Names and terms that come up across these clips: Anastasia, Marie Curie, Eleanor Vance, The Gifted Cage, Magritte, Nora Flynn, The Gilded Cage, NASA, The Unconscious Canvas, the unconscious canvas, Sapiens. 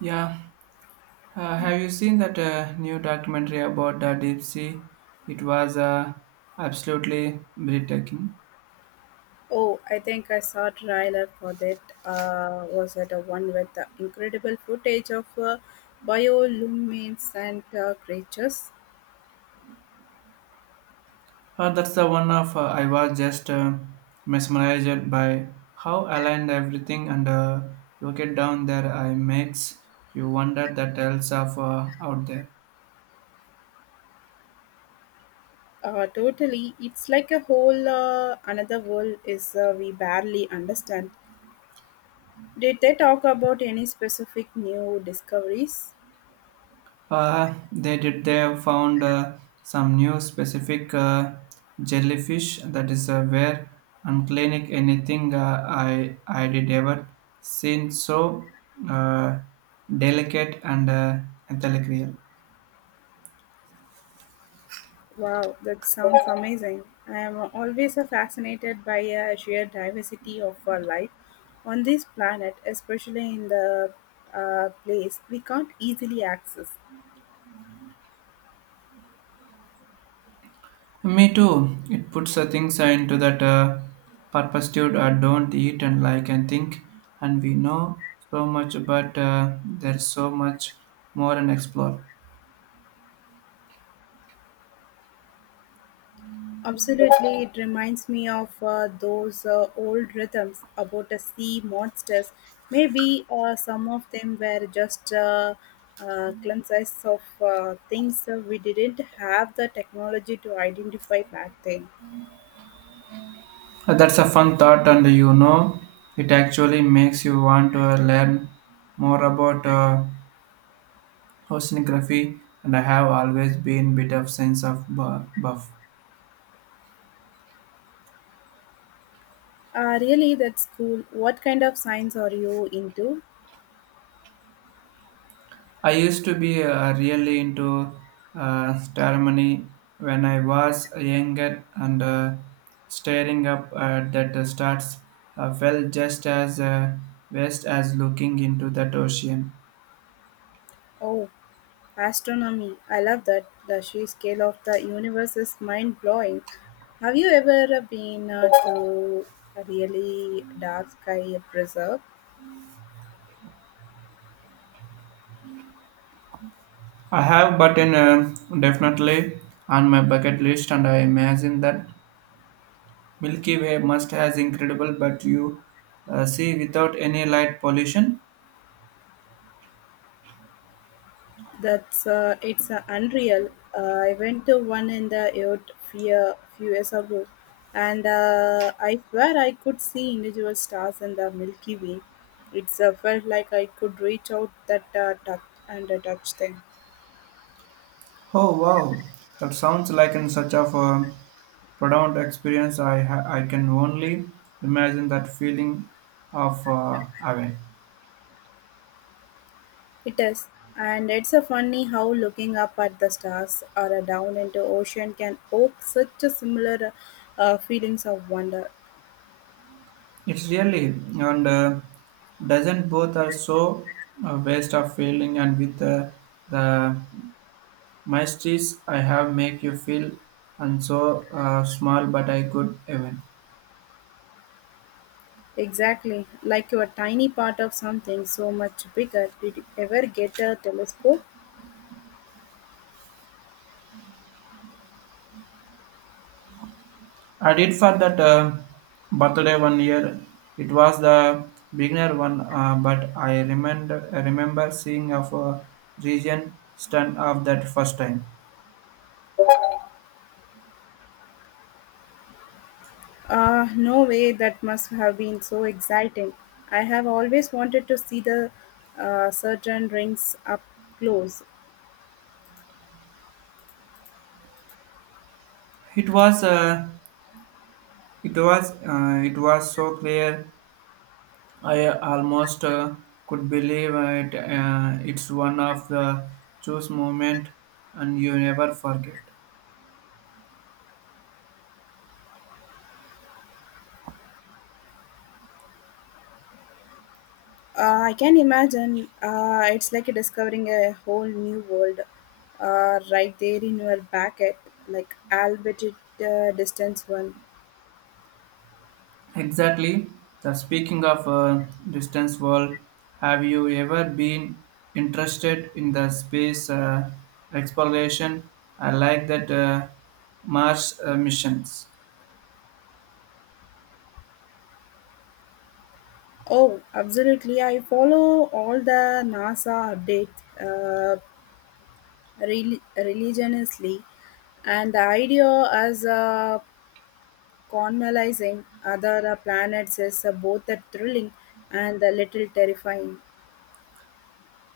Yeah, have you seen that new documentary about the deep sea? It was absolutely breathtaking. Oh, I think I saw a trailer for that. Was it a one with the incredible footage of bioluminescent creatures? That's the one of I was just mesmerized by how aligned everything and rocket down there I makes you wonder the tales of out there. Totally, it's like a whole another world is we barely understand. Did they talk about any specific new discoveries? They did. They found some new specific jellyfish that is where unclinic anything I did ever seen so uh, delicate and intellectual. Wow, that sounds amazing. I am always fascinated by sheer diversity of life on this planet, especially in the place we can't easily access. Me too. It puts things into that perpetuity. Don't eat and like and think. And we know so much, but there's so much more and explore. Absolutely, it reminds me of those old rhythms about the sea monsters. Maybe some of them were just glimpses of things we didn't have the technology to identify back then. That's a fun thought, and it actually makes you want to learn more about oceanography. And I have always been bit of sense of buff. Really, that's cool. What kind of science are you into? I used to be really into ceremony when I was younger, and staring up at that stars felt just as west as looking into that ocean. Oh, astronomy. I love that. The sheer scale of the universe is mind blowing. Have you ever been to a really dark sky preserve? I have, but in definitely on my bucket list, and I imagine that Milky Way must has incredible, but you see without any light pollution. That's it's unreal. I went to one in the Earth few years ago, and I swear I could see individual stars in the Milky Way. It's felt like I could reach out that touch and touch them. Oh wow, that sounds like in such of a profound experience. I can only imagine that feeling of awe. It is, and it's a funny how looking up at the stars or a down into ocean can evoke such a similar feelings of wonder. It's really and doesn't both are so a waste of feeling and with the My streets I have make you feel and so small, but I could even. Exactly, like you're a tiny part of something so much bigger. Did you ever get a telescope? I did for that birthday one year. It was the beginner one, but I remember seeing of a region stand up that first time. No way, that must have been so exciting. I have always wanted to see the certain rings up close. It was it was so clear. I almost could believe it. It's one of the choose moment, and you never forget. I can imagine it's like discovering a whole new world right there in your backet, like albeit it distance one. Exactly. The speaking of distance world, have you ever been interested in the space exploration? I like that Mars missions. Oh, absolutely. I follow all the NASA updates religiously, and the idea as colonizing other planets is both thrilling and a little terrifying.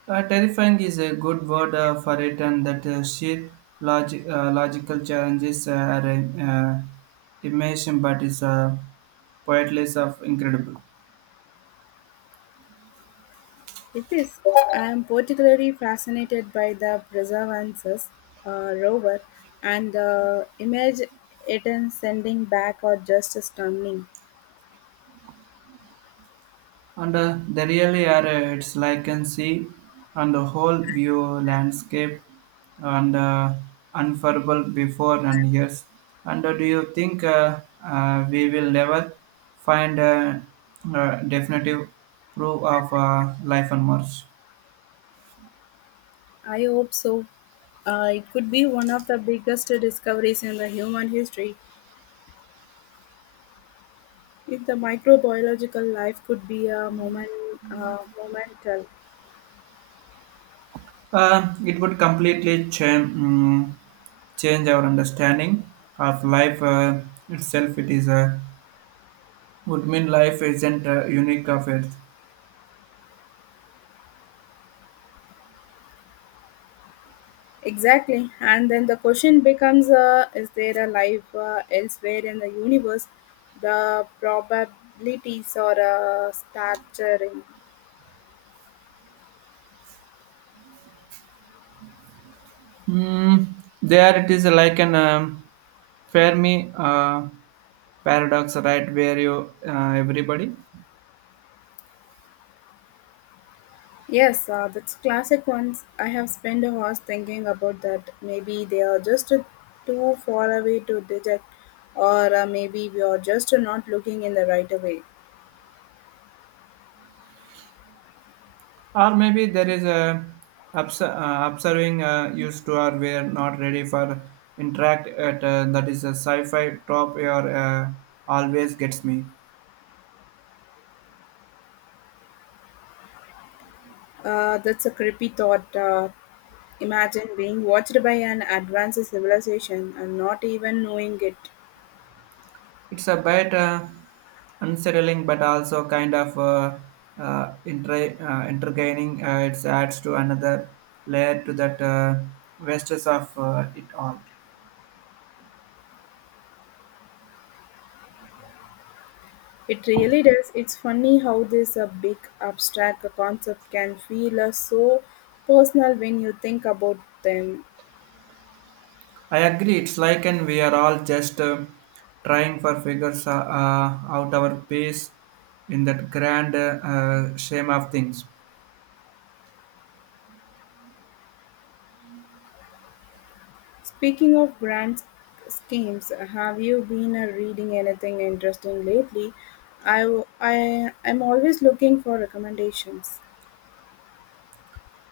Terrifying is a good word for it, and that sheer logical challenges are uh, immersion, but is poetless of incredible. It is. I am particularly fascinated by the Perseverance's rover and the image it is sending back are just stunning. And they really are, it's like can see and the whole view landscape and unfurlable before and years. And do you think we will never find a, definitive proof of life on Mars? I hope so. It could be one of the biggest discoveries in the human history. If the microbiological life could be a moment, momental. It would completely change our understanding of life itself. It is a would mean life isn't unique of it. Exactly. And then the question becomes is there a life elsewhere in the universe? The probabilities are staggering. Mm, there it is like an Fermi paradox, right? Where you everybody, Yes, that's classic ones. I have spent hours thinking about that. Maybe they are just too far away to detect, or maybe we are just not looking in the right way. or maybe there is a observing used to or we're not ready for interact at that is a sci-fi top or always gets me. That's a creepy thought. Imagine being watched by an advanced civilization and not even knowing it. It's a bit unsettling, but also kind of intergaining. It adds to another layer to that vastness of it all. It really does. It's funny how this a big abstract concept can feel so personal when you think about them. I agree. It's like, and we are all just trying for figures out our pace in that grand shame of things. Speaking of grand schemes, have you been reading anything interesting lately? I am always looking for recommendations.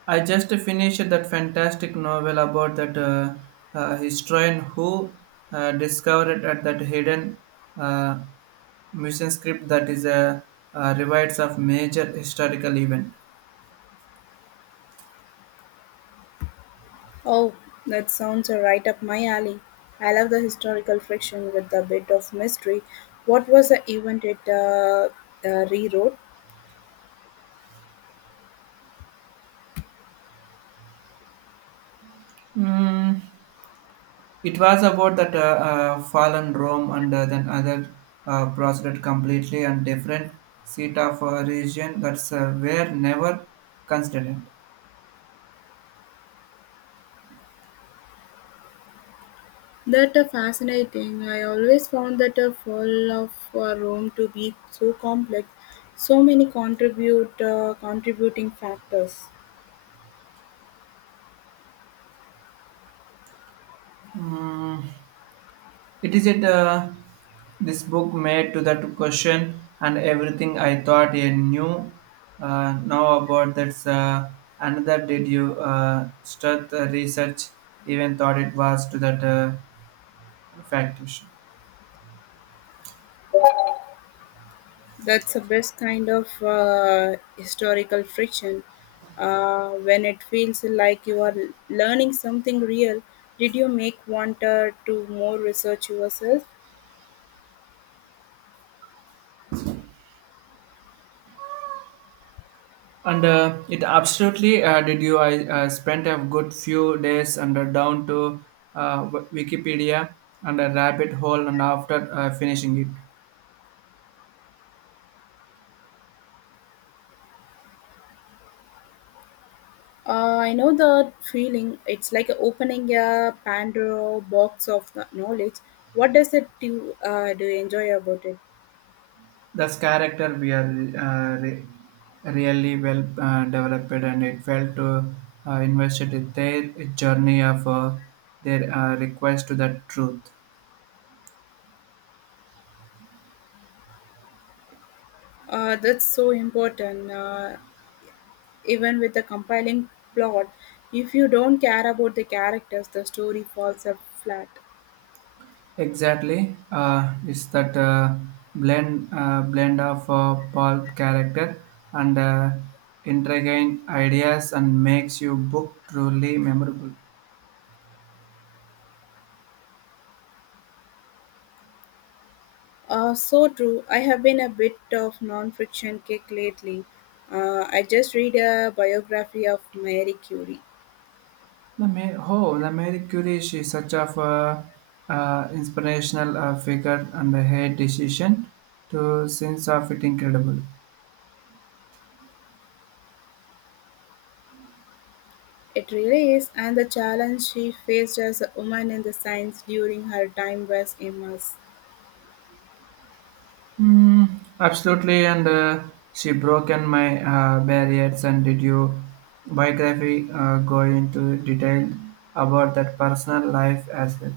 I just finished that fantastic novel about that historian who discovered at that hidden uh, mission script that is a rewrites of major historical event. Oh, that sounds right up my alley. I love the historical fiction with a bit of mystery. What was the event it rewrote? Hmm, it was about that fallen Rome and then other proceeded completely and different seat of a region that's were never considered. That fascinating, I always found that a full of a room to be so complex, so many contribute contributing factors. Mm, it is it this book made to that question and everything I thought I knew now about that's another did you start the research even thought it was to that fact issue. That's the best kind of historical friction when it feels like you are learning something real. Did you make want to more research yourself? And it absolutely did you. I spent a good few days under down to Wikipedia and a rabbit hole, and after finishing it, I know the feeling. It's like opening a Pandora box of the knowledge. What does it do? Do you enjoy about it? this character we are really well developed, and it felt to invested in their journey of their request to the truth. That's so important. Even with the compiling plot, if you don't care about the characters, the story falls up flat. Exactly, it's that blend of pulp character and intriguing ideas and makes your book truly memorable. So true. I have been a bit of non-fiction kick lately. I just read a biography of Marie Curie. The Mary Curie she is such of a inspirational figure and the her decision to sense of it incredible. It really is, and the challenge she faced as a woman in the science during her time was immense. Mm, absolutely, and she broken my barriers. And did you biography go into detail about that personal life as well?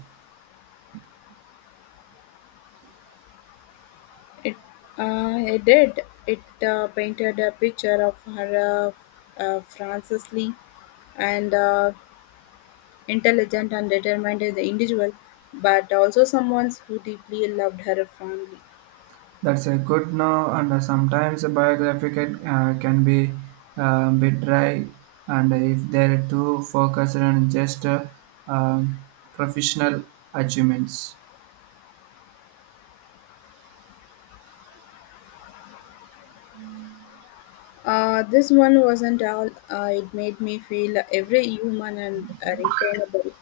It, it did. It painted a picture of her Frances Lee and intelligent and determined as the individual, but also someone who deeply loved her family. That's a good no, and sometimes a biography can be bit dry, and if they're too focused on just um, professional achievements. This one wasn't all. It made me feel every human and retainable,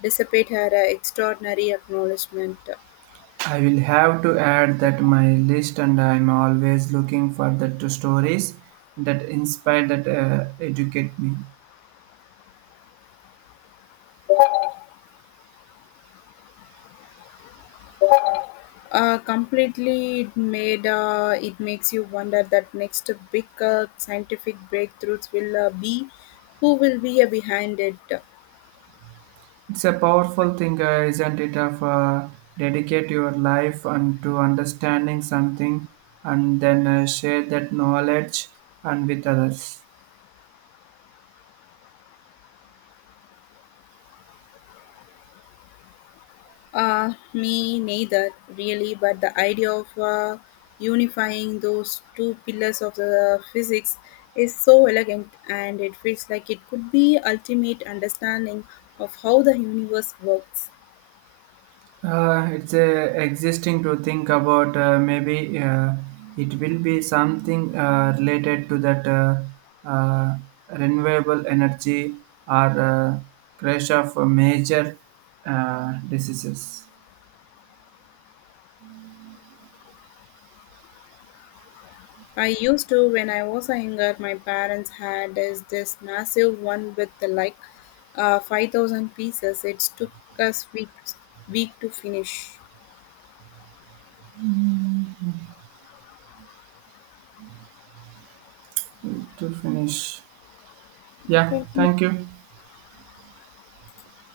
dissipate her extraordinary acknowledgement. I will have to add that my list and I'm always looking for the two stories that inspire that educate me. Completely, it makes you wonder that next big scientific breakthroughs will be who will be behind it. It's a powerful thing, isn't it, of dedicate your life and to understanding something and then share that knowledge and with others. Me neither, really. But the idea of unifying those two pillars of the physics is so elegant, and it feels like it could be ultimate understanding of how the universe works. It's existing to think about. Maybe it will be something related to that uh, renewable energy or crash of major diseases. I used to when I was younger. My parents had is this massive one with the like 5,000 pieces. It took us week to finish. To finish, yeah. Thank you. Thank you.